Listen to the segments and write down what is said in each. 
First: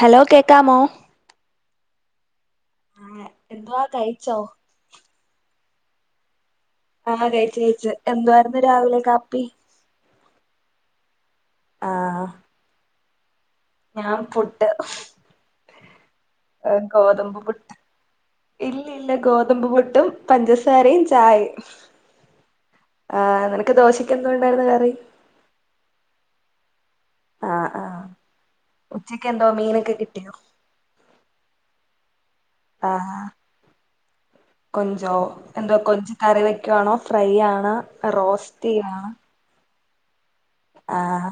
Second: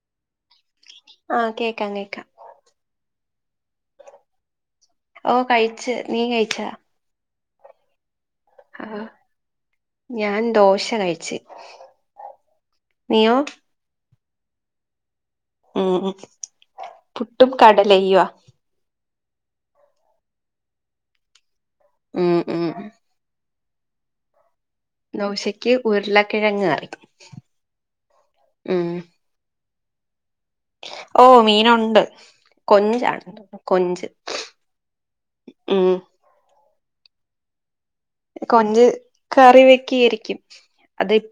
Hello കേക്കാമോ ആഹ് കേക്കാം കേക്കാം ഉം എന്തുവാ കഴിച്ചോ ഓ കയിച്ച് നീ കയിച്ചാ ആഹ് കയിച്ച് കയിച്ച് എന്തുവായിരുന്ന് ഞാൻ ദോശ കഴിച്ചു ആഹ് നീയോ ഞാൻ പുട്ട് ഉം പുട്ടും കടലയുവോ ഇല്ലല്ല ഗോതമ്പ് പുട്ടും പഞ്ചസാരയും ചായയും ഉം ഉം ആഹ് നിനക്ക് ദോശക്ക് എന്തു ഉണ്ടായിരുന്നു കറി ദോശയ്ക്ക് ഉരുളക്കിഴങ്ങ് കറി ആഹ് ആഹ് ഉം ഉച്ചക്ക് എന്തോ മീനൊക്കെ കിട്ടിയോ ഓ മീനൊണ്ട് കൊഞ്ചാണ് കൊഞ്ച് ഞ്ചോ എന്താ ഉം കൊഞ്ച് കറി വെക്കുവാണോ ഫ്രൈയാണോ റോസ്റ്റ് കൊഞ്ച് ചെയ്യുവാണോ കറി വെക്കി ആരിക്കും അത് ആഹ്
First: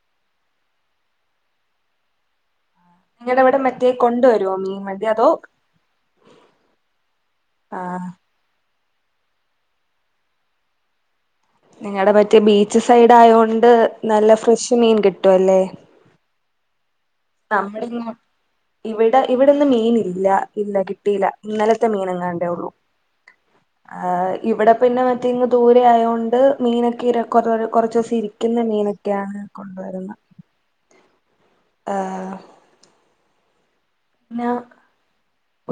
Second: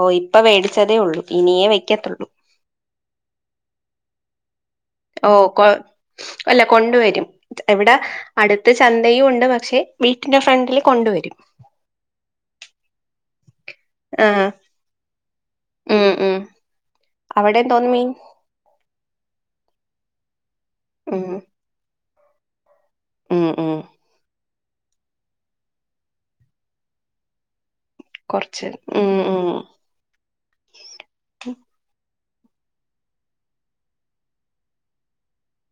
ഓ ഇപ്പം മേടിച്ചതേ ഉള്ളൂ ഇനിയേ വെക്കത്തുള്ളൂ നിങ്ങടെ അവിടെ മറ്റേ കൊണ്ടുവരുമോ മീൻ വ ഓ കൊ അല്ല കൊണ്ടുവരും എവിടാ ആഹ് അടുത്ത് ചന്തയും ഉണ്ട് പക്ഷെ വീട്ടിന്റെ ഫ്രണ്ടില് കൊണ്ടുവരും നിങ്ങളടെ മറ്റേ ബീച്ച് സൈഡ് ആയ കൊണ്ട് നല്ല ആഹ് ഫ്രഷ് മീൻ കിട്ടും അല്ലേ ഉം ഉം നമ്മുടെ അവിടെന്തോന്ന് മീൻ മീനാ ഇവിടെ ഇവിടിന്ന് മീൻ ഇല്ല ഇല്ല ഉം കിട്ടിയില്ല ഇന്നലെ മീനങ്ങാണ്ടേ ഉള്ളൂ ഉം ഉം ആ ഇവിടെ പിന്നെ മറ്റേ ഇങ്ങ് ദൂരെ ആയോണ്ട് മീനൊക്കെ ഇര കൊറ കുറച്ച് ദിവസ് ഇരിക്കുന്ന കൊറച്ച് ഉം മീനൊക്കെയാണ് ഉം കൊണ്ടുവരുന്ന ആഹ് ന്നാ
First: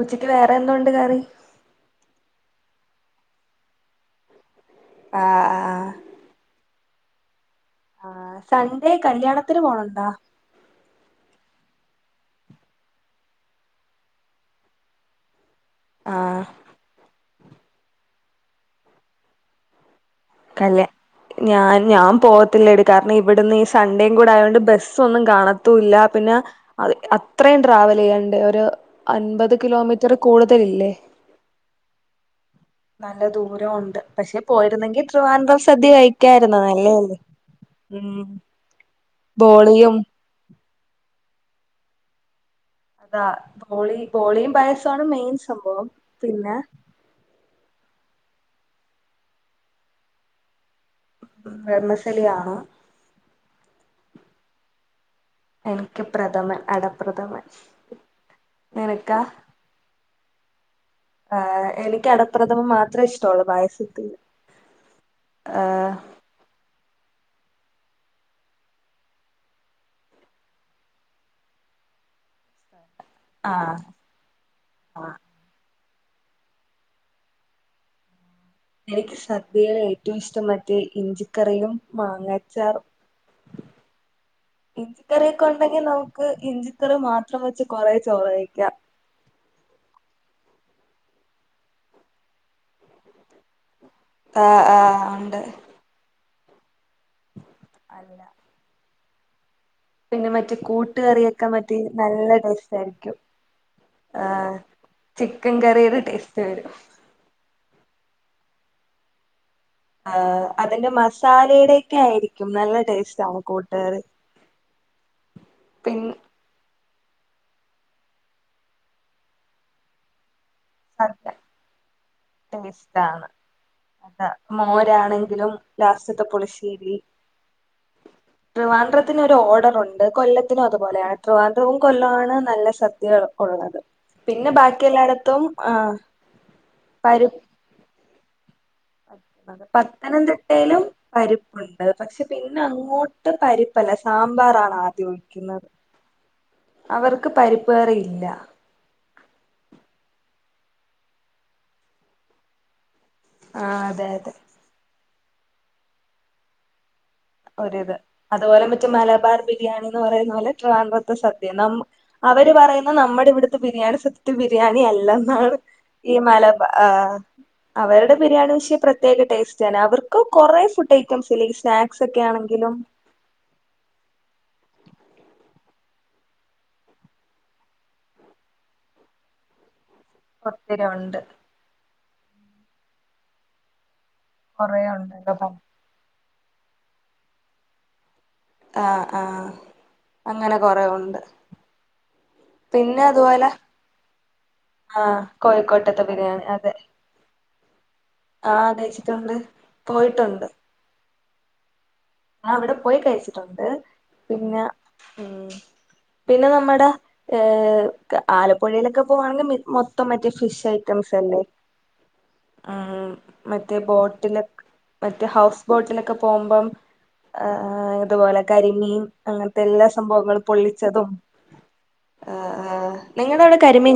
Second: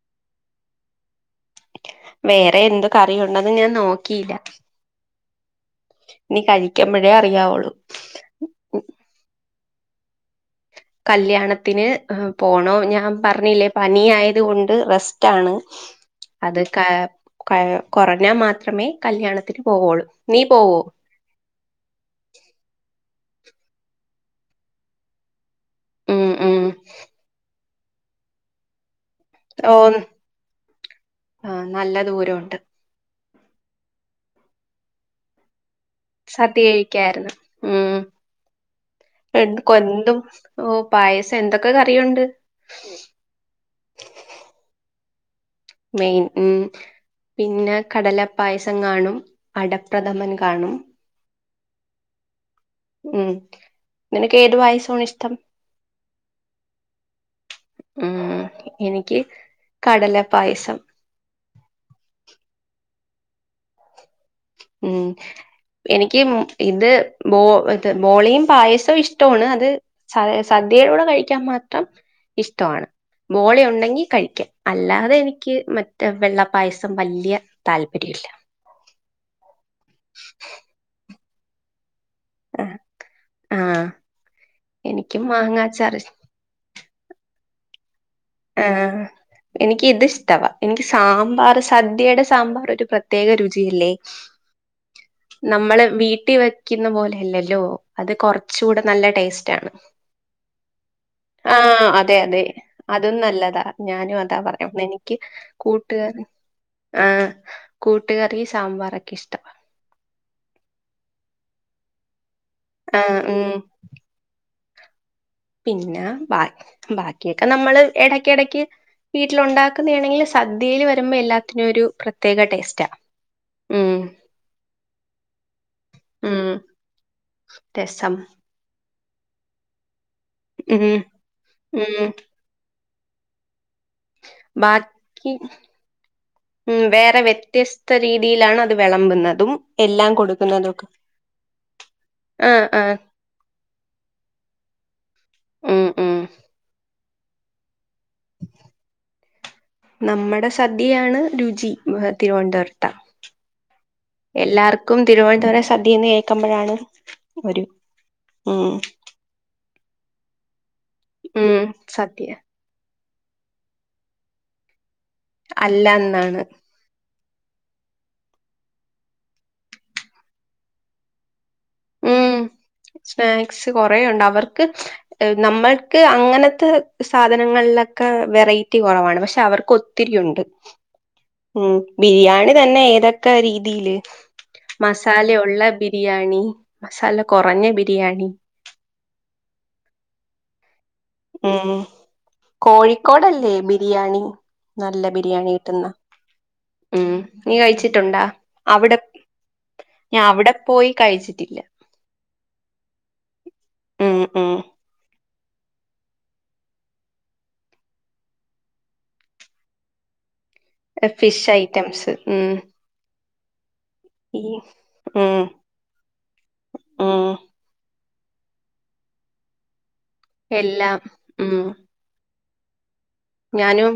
ഉച്ചക്ക് വേറെ എന്തോണ്ട് കറി വേറെ എന്ത് കറിയുണ്ടെന്ന് ഞാൻ നോക്കിയില്ല ആഹ് ആഹ് ഇനി കഴിക്കുമ്പഴേ അറിയാവുള്ളു ആ സൺഡേ കല്യാണത്തിന് പോണൊണ്ടാ കല്യാണത്തിന് ഹ് പോണോ ഞാൻ പറഞ്ഞില്ലേ പനി ആയത് കൊണ്ട് റെസ്റ്റാണ് ആഹ് അത് ക ക കുറഞ്ഞാ മാത്രമേ കല്യാണത്തിന് പോവുള്ളൂ നീ പോവോ കല് ഞാൻ ഞാൻ പോകത്തില്ലടി കാരണം ഇവിടുന്ന് ഈ സൺണ്ടേയും കൂടെ ആയോണ്ട് ബസ്സൊന്നും കാണ ത്തൂല്ല ഉം പിന്നെ ഉം അത്രയും ട്രാവൽ ചെയ്യണ്ടേ ഒരു അൻപത് ഓ കിലോമീറ്ററ് കൂടുതലില്ലേ ആഹ് നല്ല ദൂരമുണ്ട് നല്ല ദൂരം ഉണ്ട് പക്ഷെ പോയിരുന്നെങ്കിൽ ട്രിവാൻഡ്രം സദ്യ കഴി സദ്യ കഴിക്കായിരുന്നു ഉം എന്ത്‌ ബോളിയും കൊണ്ടും ഓ പായസം എന്തൊക്കെ കറിയുണ്ട് അതാ ബോളി ബോളിയും പായസവുമാണ് മെയിൻ സംഭവം മെയിൻ ഉം പിന്നെ പിന്നെ കടലപ്പായസം കാണും അടപ്രഥമൻ കാണും വെർമസേലി കാണും ഉം നിനക്ക് ഏത് പായസമാണ് ഇഷ്ടം എനിക്ക് പ്രഥമൻ അടപ്രഥമൻ നിനക്കാ കടലപായസം ആ എനിക്ക് അടപ്രഥമം മാത്രേ ഇഷ്ട്ടൊള്ളൂ പായസത്തില് ഉം എനി ക്കും ഇത് ബോ മറ്റെ ബോളിയും പായസവും ഇഷ്ടമാണ് അത് സ സദ്യയുടെ കൂടെ കഴിക്കാൻ മാത്രം ഇഷ്ടമാണ് ബോളി ആഹ് ഉണ്ടെങ്കി കഴിക്കും ആഹ് അല്ലാതെ എനിക്ക് മറ്റേ വെള്ളപ്പായസം വല്യ താല്പര്യമില്ല എനിക്ക് സദ്യകള് ഏറ്റവും ഇഷ്ടം മറ്റേ ഇഞ്ചിക്കറിയും മാങ്ങാ ചാറും ആഹ് എനിക്കും ഇഞ്ചിക്കറിയൊക്കെ ഉണ്ടെങ്കി മാങ്ങാച്ചാറ് നമുക്ക് ഇഞ്ചി റി മാത്രം വെച്ച് കുറേ ചോറ ആ എനിക്ക് ഇത് ഇഷ്ടവാ എനിക്ക് സാമ്പാർ സദ്യയുടെ സാമ്പാർ ഒരു പ്രത് ത്യേക രുചിയില്ലേ ആഹ് ആഹ് ഉണ്ട് നമ്മള് വീട്ടി വെക്കുന്ന പോലെ അല്ലല്ലോ അത് അല്ല കുറച്ച് കൂടെ നല്ല ടേസ്റ്റ് ആണ് പിന്നെ മറ്റേ കൂട്ട് കറിയൊക്കെ മറ്റേ ആഹ് അതെ നല്ല അതെ ടേസ്റ്റാ അതും നല്ലതാ ഞാനും അതാ പറയാൻ വന്നേ എനിക്ക് ചിക്കൻ കറിയുടെ കൂട്ടുകറി ടേസ്റ്റ് വരും ആ കൂട്ടുകറി സാമ്പാറൊക്കെ ഇഷ്ടവാ ആ അതിന്റെ മസാലയുടെയൊക്കെ ആയിരിക്കും നല്ല ആഹ് ടേസ്റ്റ് ആണ് ഉം കൂട്ടുകറി പിന്നെ ബ ബാക്കിയൊക്കെ നമ്മള് ഇടക്കിടക്ക് വീട്ടിൽ ഉണ്ടാക്കുന്നയാണെങ്കില് സദ്യയില് വരുമ്പോൾ സദ്യ എല്ലാത്തിനും ഒരു പ്ര [unintelligible] അതാ മോരാണെങ്കിലും ലാസ്റ്റത്തെ ഉം പുളിശ്ശേരി രസം ട്രിവാൻഡ്രത്തിന് ഒരു ഓർഡറുണ്ട് കൊല്ലത്തിനും ഉം അതുപോലെയാ ട്രിവാൻഡ്രവും ഉം കൊല്ലമാണ് നല്ല സദ്യ ഉള്ളത് പിന്നെ ബാക്കി എല്ലായിടത്തും ആ ഉം വേറെ വ്യത്യസ്ത രീതിയിലാണ് അത് വെളമ്പുന്നതും അത്‌ എല്ലാം കൊടുക്കുന്നതും പത്തനംതിട്ടയിലും ഒക്കെ പരിപ്പുണ്ട് പക്ഷെ പിന്നെ ആഹ് ആഹ് അങ്ങോട്ട് പരിപ്പല്ല സാമ്പാറാണ് ആദ്യം ഒഴിക്കുന്നത്. ഉം ഉം അവർക്ക് പരിപ്പ് കറിയില്ല നമ്മടെ സദ്യയാണ് രുചി തിരുവനന്തപുരത്ത ആ അതെ അതെ എല്ലാർക്കും തിരുവനന്തപുരം സദ്യന്ന് കേക്കുമ്പോഴാണ് ഒരിത് അതുപോലെ മറ്റേ മലബാർ ബിരിയാണി എന്ന് പറയുന്ന പോലെ ട്രവാഡ്ര സദ്യ ഉം സദ്യ അവര് പറയുന്ന നമ്മുടെ ഇവിടുത്തെ ബിരിയാണി സത്യത്തിൽ ബിരിയാണി അല്ലെന്ന് ആണ് അല്ല ഈ എന്നാണ് മലബാ ആഹ് അവരുടെ ബിരിയാണി വിഷയം പ്രത്യേക ടേസ്റ്റാണ് അവർക്ക് കൊറെ ഫുഡ് ഐറ്റംസ് ഇല്ലേ ഈ സ്നാക്സ് ക്സ് ഒക്കെ ഉം ആണെങ്കിലും സ്നാക്സ് കുറേയുണ്ട് അവർക്ക് നമ്മൾക്ക് അങ്ങനെത്തെ സാധനങ്ങൾലൊക്കെ വെറൈറ്റി കൊറവാണ് പക്ഷെ അവർക്കൊത്തി ത്തിരിയുണ്ട്. ഞ ഒണ്ട് ഉം ബിരിയാണി തന്നെ ഏതൊക്കെ രീതിയില് കൊറേ മസാല ഉണ്ടല്ലോ പ ഉള്ള ബിരിയാണി മസാല കൊറഞ്ഞ ബിരിയാണി. ആഹ് ആഹ് അങ്ങനെ കൊറേ ഉണ്ട്. ഉം പിന്നെ അതുപോലെ കോഴിക്കോടല്ലേ ബിരിയാണി. നല്ല ആഹ് ബിരിയാണി കിട്ടുന്ന കോഴിക്കോട്ടത്തെ ബിരിയാണി അതെ. ഉം നീ കഴിച്ചിട്ടുണ്ടാ ആഹ് അവടെ കഴിച്ചിട്ടുണ്ട് ഞാ പോയിട്ടുണ്ട് അവടെ പോയി കഴിച്ചിട്ടില്ല. ഞാ അവടെ പോയി കഴിച്ചിട്ടുണ്ട് ഉം ഉം പിന്നെ ഉം പിന്നെ നമ്മടെ ഏഹ് ആലപ്പുഴയിലൊക്കെ പോവാണെങ്കി മി മൊത്തം മറ്റേ ഫിഷ് തംസല്ലേ ഫിഷ് ഐറ്റംസ് ഉം ആഹ് ഉം മറ്റേ ബോട്ടില് ഈ മറ്റേ ഉം ഹൗസ് ബോട്ടിലൊക്കെ പോവുമ്പം ഉം ആഹ് ഇതുപോലെ കരിമീൻ അങ്ങേൻത്തെല്ലാ സംഭവങ്ങളും എല്ലാം പൊള്ളിച്ചതും. ഉം ആഹ് ആഹ് ഞാനും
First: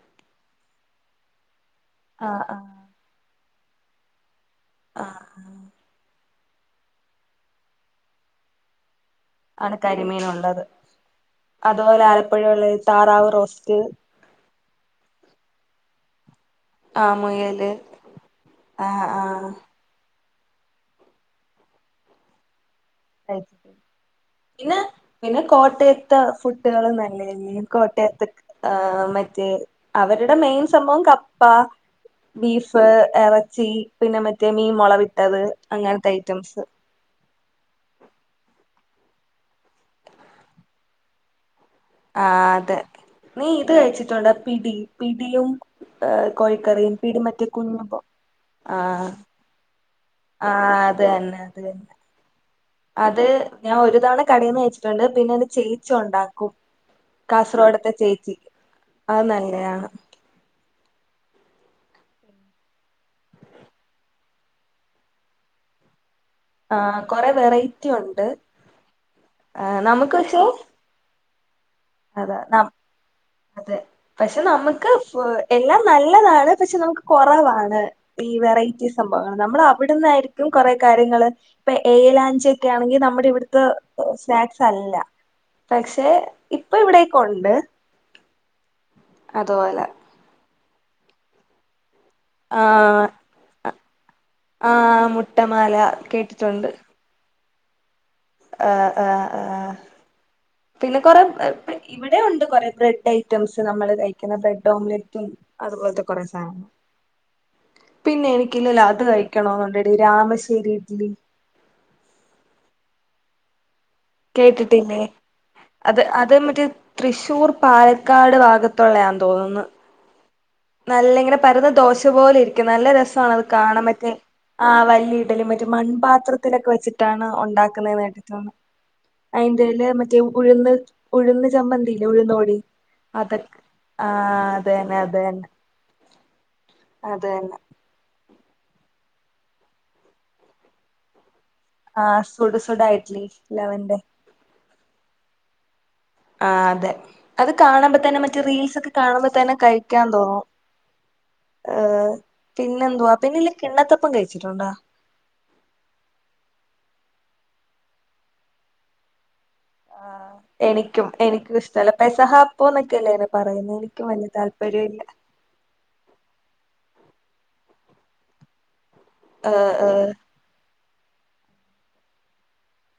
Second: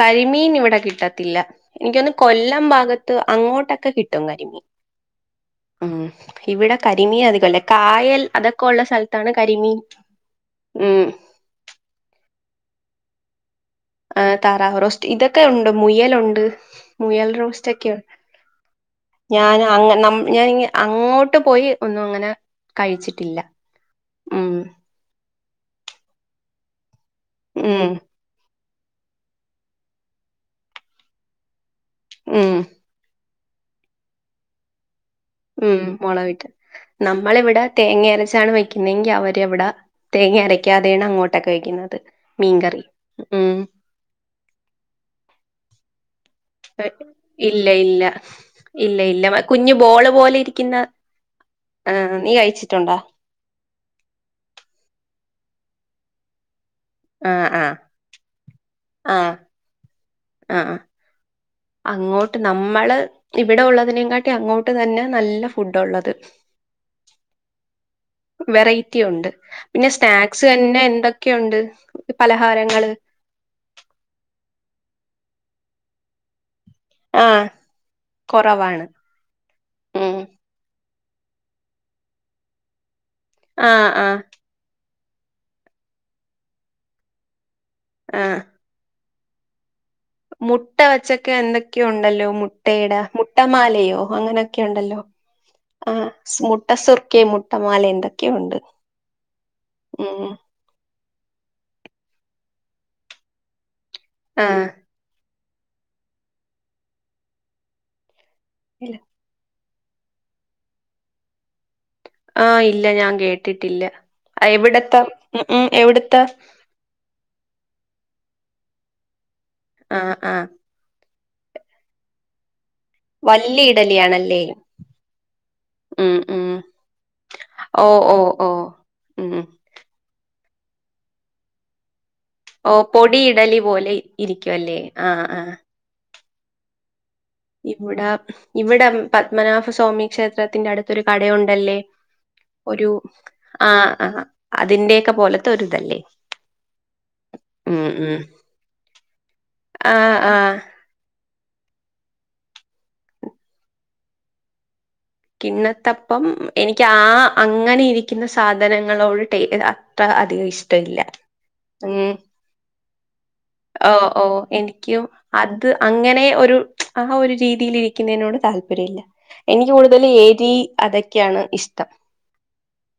കരിമീൻ ഇവടെ കിട്ടത്തില്ല ഇൻക്ക് തോന്ന്ന്നു ആഹ് ആഹ് കൊല്ലം ഭാഗ ത്ത് അങ്ങോട്ടൊക്കെ കിട്ടും കരിമീൻ. ആഹ് ഉം ഇവിടെ കരിമീൻ അധികല്ല കായൽ അതൊക്കൊള്ള സ്ഥല താണ് കരിമീൻ ഉം അത്പോലെ ആലപ്പുഴള്ളത് താറാവ് റോസ്റ്റ് ആഹ് താറാവ് റോസ്റ്റ് ഇതൊക്കെ ഉണ്ട് മുയലുണ്ട്. ആഹ് മുയൽ മുയല് റോസ്റ്റൊക്ക്യോ ആഹ് ആഹ് ഞാന് അങ്ങ ന ഞാന് ങ്ങെ അങ്ങോട്ട് പോയി ഒന്നും അങ്ങനെ കഴിച്ചിട്ടില്ല. ഉം പിന്നെ പിന്നെ കോട്ടയത്ത് ഫുഡുകൾ നല്ലാന്നെ ഞ് ഉം കോട്ടയത്ത് ഏഹ് മറ്റേ അവരുടെ മെയിൻ സംഭവം കപ്പ ഉം ബീഫ്, എറച്ചി, പിന്നെ മറ്റേ മീൻ മൊളവിട്ടത് ഉം മുളകിട്ട് അങ്ങൻത്തയ്റ്റംസ് നമ്മളിവിടെ തേങ്ങ അരച്ചാണ് വെക്കുന്നതെങ്കി അവരെവട തേങ്ങ അരയ്ക്കാതെണ് അങ്ങോട്ടൊക്കെ വെക്കുന്നത്. ആഹ് അതെ മീൻകറി നീ ഉം ഇത് കഴിച്ചിട്ടുണ്ടോ പിടി പിടിയും എഹ് കോഴിക്കറിം പിടി മറ്റേ ഇല്ല കുഞ്ഞുമ്പോ ഇല്ല ആഹ് [unintelligible] കുഞ്ഞു ബോള് പോല് ആഹ് അതെന്നെ അതെന്നെ കഴിച്ചിട്ടുണ്ടോ അത് ഞാൻ ഒരു തവണ കടേന്ന് കഴിച്ചിട്ടുണ്ട് പിന്നെ ൻ്റെ ചേച്ചി ഉണ്ടാക്കും. ആഹ് ആഹ് കാസർകോട്തെ ചേച്ചി അത് നല്ലയാണ്. ആഹ് ആഹ് അങ്ങോട്ട് നമ്മള് ഇവിടെ ഉള്ളതിനേകാട്ടി അങ്ങോട്ട് തന്നെ നല്ല ഫുഡുള്ളത്. ആ കൊറെ വെറൈറ്റി ഉണ്ട് വെറൈറ്റിയുണ്ട് ആ, പിന്നെ നമുക്ക് പക്ഷേ സ്നാക്സെന്നെ എന്തൊ ക്യോണ്ട്. അതാ നം അതെ പക്ഷേ നമക്ക് എഹ് എല്ലാം നല്ലതാണ് പക്ഷേ നമക ആഹ് കൊറവാണ് ഈ കൊറവാണ് വെറൈറ്റീ സം ഭവം നമ്മള് ഉം അവ്ട്ന്നായിരിക്കും കൊറെ കാര്യങ്ങള് ഇപ്പൊ ഏലാഞ്ച്യൊക്കാണെങ്കി നമ്മടെ ഇവിട ത്ത് ആഹ് ആഹ് സ്നാക്സല്ല പക്ഷെ ഇപ്പൊ ഇവിടേകൊണ്ട്. ആഹ്. അതോല മുട്ട വച്ചൊക്കെ എന്തൊക്ക്യൊ ണ്ടല്ലോ ആ മുട്ടയുടെ മുട്ടമാലയോ അങ്ങന ആ ക്യോണ്ടല്ലോ മുട്ടമാല ആഹ് മുട്ട കേട്ടിട്ടുണ്ട് സുർക്യേം മുട്ടമാലെ ണ്ട്. ക്യുണ്ട്. ആ ആ ആ ഉം പിന്നെ കൊറെ [unintelligible] ഇവടെ ഒണ്ട് കൊറെ ബ്രെഡൈറ്റംസ് നമ്മള് കഴിക്കുന്ന ആ ബ്രെഡ് ഓംലറ്റും അത്പോൽത്തെ കൊറെ സാനങ്ങള് പിന്നെ ഇല്ല. എനിക്കില്ലല്ലാത് കയ് ക്യണോന്നോണ്ടെടി രാമശ്ശേരി ഇഡ്ലി ആഹ് ഇല്ല ഞാൻ കേട്ടിട്ടില്ല എവിടത്ത കേട്ടിട്ടില്ലേ മ് മ് എവിടത്ത തൃശൂർ പാലക്കാട് ഭാഗത്തോള്ളെയാന്ന് തോന്ന്ന്. ആഹ് ആഹ് നല്ല ഇങ്ങനെ പരന്ന് ദോശ പോലെ ഇരിക്കും നല്ല രസാണത് വല്യ കാണുബതെ ഇഡലിയാണല്ലേ ആഹ് വല്യ ഇടലി മറ്റെ ഉം ഉം മൺപാത്രത്തിലൊക്കെ വെച്ചിട്ടാണ് ഓ ഒണ്ടാക്കുന്നന്ന് ഓ കേട്ടിട്ടൊ ഓ ന്. ഉം ന്റെലെ മറ്റേ ഉഴ്‌ന്ന് ഉഴന്ന് ചന്തില്ലേ ഉഴ്ന്ന് ഓ പൊടി അതെ ഇഡലി പോലെ ആ ഇരിക്കുവല്ലേ അതെന്നെ ആ ആ അതെനെ അതെന്നെ. ഇവിട ഇവിടം പത്മനാഭസ്വാമി ക്ഷേത്രത്തിന്റെ അടുത്തൊരു കടയുണ്ടല്ലെ? ആഹ് സുട സുട ഒരു ഇഡ്ലി ആ ലവന്റെ ആ അതിന്റെക്കെ പോലത്തെ ഒര് തല്ലേ? ആ അതെ അത് കാണുമ്പോ തന്നെ മറ്റെ റീൽസ്ക്കെ കാണുമ്പോ തന്നെ കഴിക്കാ ആഹ് തോന്നും. ആഹ് ആഹ് പിന്നെ എന്തുവാ പിന്നെല്ലെ കിണ്ണത്തപ്പം കഴിച്ചിട്ടുണ്ടോ? കിണത്തപ്പം എനിക്ക് ആ അങ്ങനെ ഇരിക്ക്ന്ന സാധനങ്ങളോട് ടേ ഇതാ താ ആഹ് അധികം ഇഷ്ടല്ല എനിക്കും എനിക്കും ഇഷ്ടല്ല മ് പെസഹാപ്പം എന്നൊക്കെയല്ലേ അയിന് പറയുന്നെ ഓ എനിക്കും ഓ വല്യ താല്പര്യം എനിക്കും ഇല്ല. അത് അങ്ങനെ ഒരു ആ ഒരു രീതില് ഇരിക്കുന്നെനോട് താല്പര്യംല്ല എനിക്ക് ആഹ് കൂടു ആഹ് എരി അതൊക്കെയാണ് ഇഷ്ടം.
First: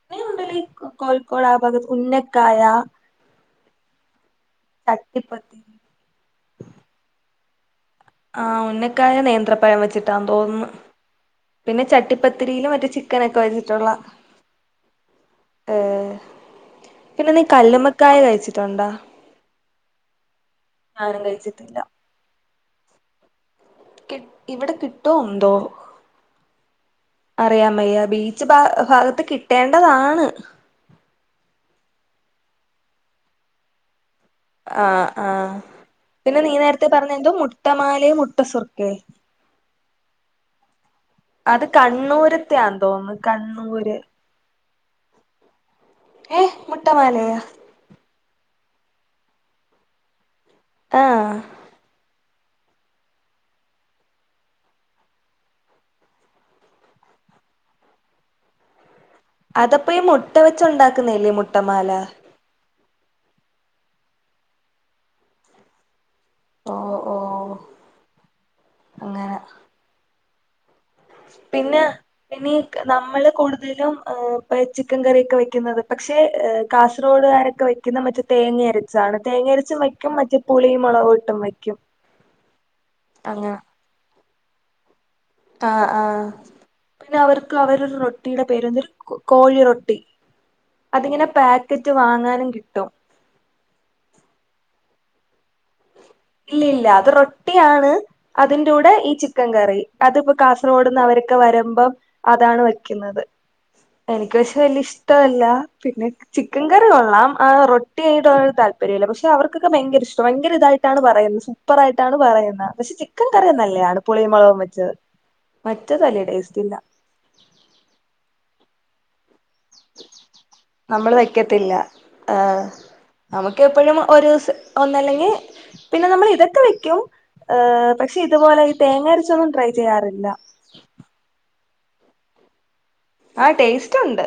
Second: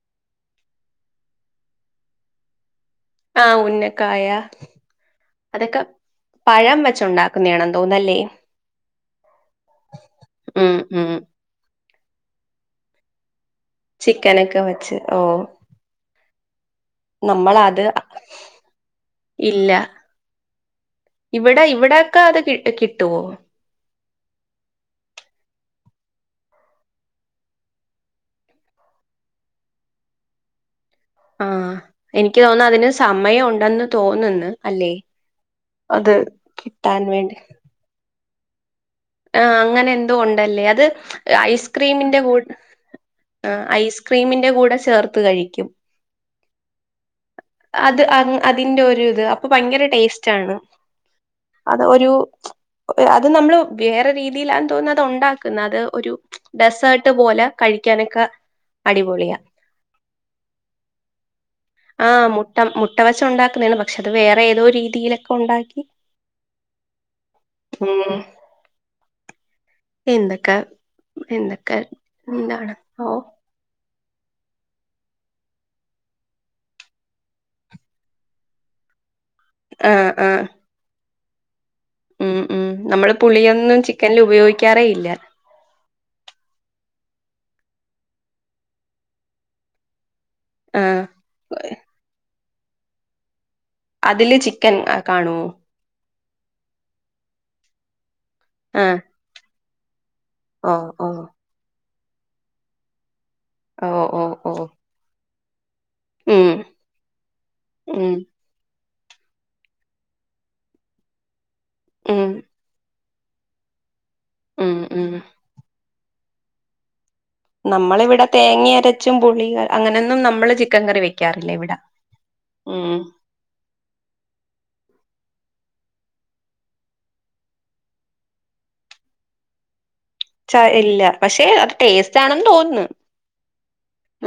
നീ യുണ്ടെടി കോഴിക്കോട് ആ ഭാഗത്ത് ഉന്നക്കായ ആ ഉന്നക്കായ ചട്ടിപത്തി അതൊക്കെ പഴം വച്ചോണ്ടാക്ക്ന്നെയാണെന്ന് തോന്നല്ലേ? ആഹ് ഉന്നക്കായ നേന്ത്രപ്പഴം വച്ചിട്ടാ തോന്നുന്ന് ഉം ഉം പിന്നെ ചട്ടിപ്പത്തിരില് മറ്റേ ചി ക്കനൊക്കെ വെച്ചിട്ടൊള്ള ചിക്കനൊക്കെ വെച്ച് ഓ ഏഹ് പിന്നെ നീ നമ്മളത് കല്ലുമ്മക്കായ കഴിച്ചിട്ടൊണ്ടാ? ഇല്ല ഇവിടെ കഴിച്ചിട്ടില്ല. ഇവിടെക്കെ അത് കിട്ട് കിട്ടുവോ? കി ഇവടെ കിട്ടോ എന്തോ? അറിയമ്മയ്യ ബീച്ച് ഭാ ഭാഗത്ത് കിട്ടേണ്ടതാണ്. ആഹ് എനിക്ക് തോന്നു അതിന് സമയം ഉണ്ടെന്ന് തോന്ന്ന്ന്. ആ ആഹ് പിന്നെ നീ നേരത്തെ കിട്ടാൻ പറഞ്ഞ എന്തോ മുട്ടമാലയും മുട്ടസുർ ആ അങ്ങനെ എന്തോ ഒണ്ടല്ലേ അത് അത് ഐസ്ക്രീമിന്റെ കൂ കണ്ണൂരത്തെയാന്ന് തോന്നുന്നു ആ കണ്ണൂര് ഐസ്ക്രീമിന്റെ കൂടെ ചേർത്ത് കഴിക്കും. ഏഹ് മുട്ടമാലയ? അത് അഹ് അതിന്റെ ഒര് ത് അപ്പൊ ഭയങ്കര ടേസ് റ്റാണ് ആഹ് അത് ഒരു അത് നമ്ള് വേറെ രീതിലാ തോന്നു അത് ഒണ്ടാക്ന്നത് ഒരു ഡെസേർട്ട് പോലെ കഴിക്കാനൊക്ക അടിപൊളിയ. അതപ്പഈമുട്ടവെച്ച് ഉണ്ടാക്കുന്നയെ ല്ലേമുട്ടമാല അ മുട്ടവച്ച് ഉണ്ടാക്കുനേണ്പക്ഷെ അതവേറെഏതോ രീതിയിലൊക്കെ ഉണ്ടാക്കി ഒ ഒ ഓ ഉം എന്തക്കെ പിന്ന പിന്നി ഓഹ് നമ്മള്കൂടുതലും ഏ ഇ ചിക്കൻകറിയൊക്കെവെക്കുന്നത് പക്ഷേകാസറോഡുകാരൊക്കെ വെക്കുന്നമറ്റ്തേങ്ങയര ചാണ് ആഹ് തേങ്ങഅരച്ചുംവയ്ക്കുംമറ്റേ ആഹ് പുളിമുളകുട്ടുംവെക്യും ഉം ഉം നമ്മള്പുളിയൊന്നുംചിക്കനില് ഉപയോഗിക്കാറേഇല്ല. ആ ആ പിന്നെ അവർക്ക് അവര് റൊട്ടിടെപേര് എന്തരു കോഴിറൊട്ടി ആഹ് അതിങ്ങനെപാക്കറ്റ് വാങ്ങാനുംകി അതില്ചിക്കൻ കാണൊ ഇല്ലില്ലഅത്റൊട്ടിആണ്അത് ന്റുടെ ആഹ് ഈചിക്കൻകറി അത്പ ആഹ് കാസർഗോഡ്ന്ന് ആഹ് അവരൊക്കെ വരുമ്പം അതാണ് വെക്യുന്നത് ഓഹ്ഓ സ്‌പെഷല് ഉം ഇഷ്ടല്ലപിന്നെചിക്കൻ കറികൊള്ളാംആറൊട്ടി ഉം [unintelligible] പരിയല്ല പക്ഷെഅവർകൊക്കെ ഭയങ്കരഷ്ടഭയങ്കരഇതായി ടാണ് പറയുന്നസുപ്പറായിട്ടാണ് ഉം പറയുന്നത്പഷെചിക്കൻ കറിനല്ലെയാണ് ഉം പുളിമുുളകുംവെച്ച് ഉം മറ്റതല്യടേസ്റ്റ്ല്ല നമ്മളിവിടെതേങ്ങ്യഅരച്ചുംപുളിക അങ്ങനൊന്നും നമ്മള്ചിക്കൻകറി നമ്മള് വെക്കാറില്ലഇവടെ ഉം നമുക്ക്എപ്പഴുംഒരൂസം ഒന്നല്ലങ്ങി പിന്നെനമ്മള് ഇതക്കെവെക്കുംഹ് പക്ഷെ ഇത്പോലെഇതേങ്ങ അരച്ചൊന്നുംട്രൈചെയ്യാറില്ല ച ഇല്ലപഷേഅത്ടേസ്റ്റ്ണെന്ന് തോനുന്ന് ആഹ് ടേസ്റ്റുണ്ട്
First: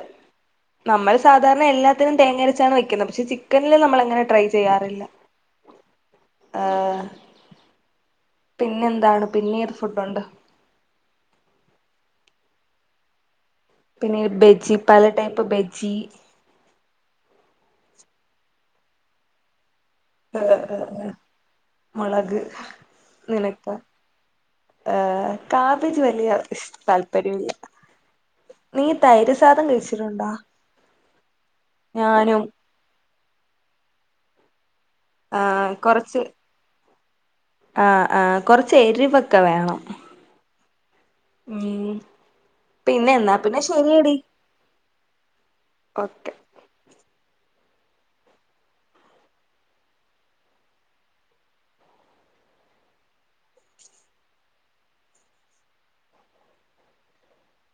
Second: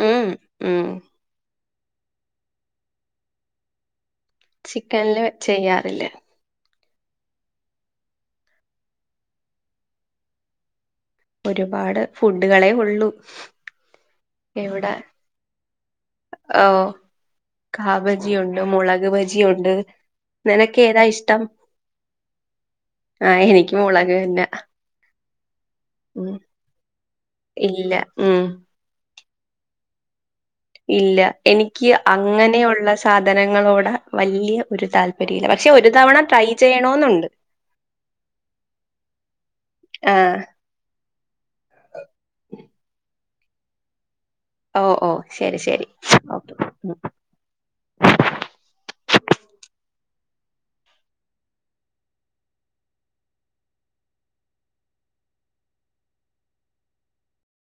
നമ്മള് സാധാരണഎല്ലാതിനുംതേങ്ങരച്ചാണ് വെക്കുന്നത്പഷേചിക്കനില് നമ്മളങ്ങനെ ട്രൈചെ ചിക്കൻല്ചെയ്യാറില്ലേ ആഹ് പിന്നെന്താണ്പിന്നീർഫുഡുണ്ട് ഒര്പാട്ഫുഡുകളെഒള്ളൂ പിന്നെബെജ്ജിപലടൈപ്പ്ബെജ്ജി ഓഹ്കാബജിയുണ്ട്മുളക്ബജിയുണ്ട് നിനക്ക്ഏതാഇഷ്ടം മുളക് ആഹ് എനിക്ക്മുളക് അന്നെ കാപ്പിച്ച് വല്യഇഷ്താല്പര്യുല്യ ഇല്ല ഉം നീ തൈര്യസാധംകഴിച്ചിട്ടുണ്ടാ ഇല്ല എനിക്ക് അങ്ങനെയുള്ള സാധനങ്ങളോടെ വല്ല്യഒരുതാൽ പറയല്ല ആഹ് കൊറച്ച് പക്ഷെഒര്തവണട്രൈചെയ്യണോ നുണ്ട് ആഹ് ആഹ്കൊറച്ച് എരിവൊക്കെവേണം ആഹ് ഉം പിന്നെഎന്നാപിന്നെശെര്യേടി ഓഹ് ഓഹ്ശെരിശെരിഓക്കെ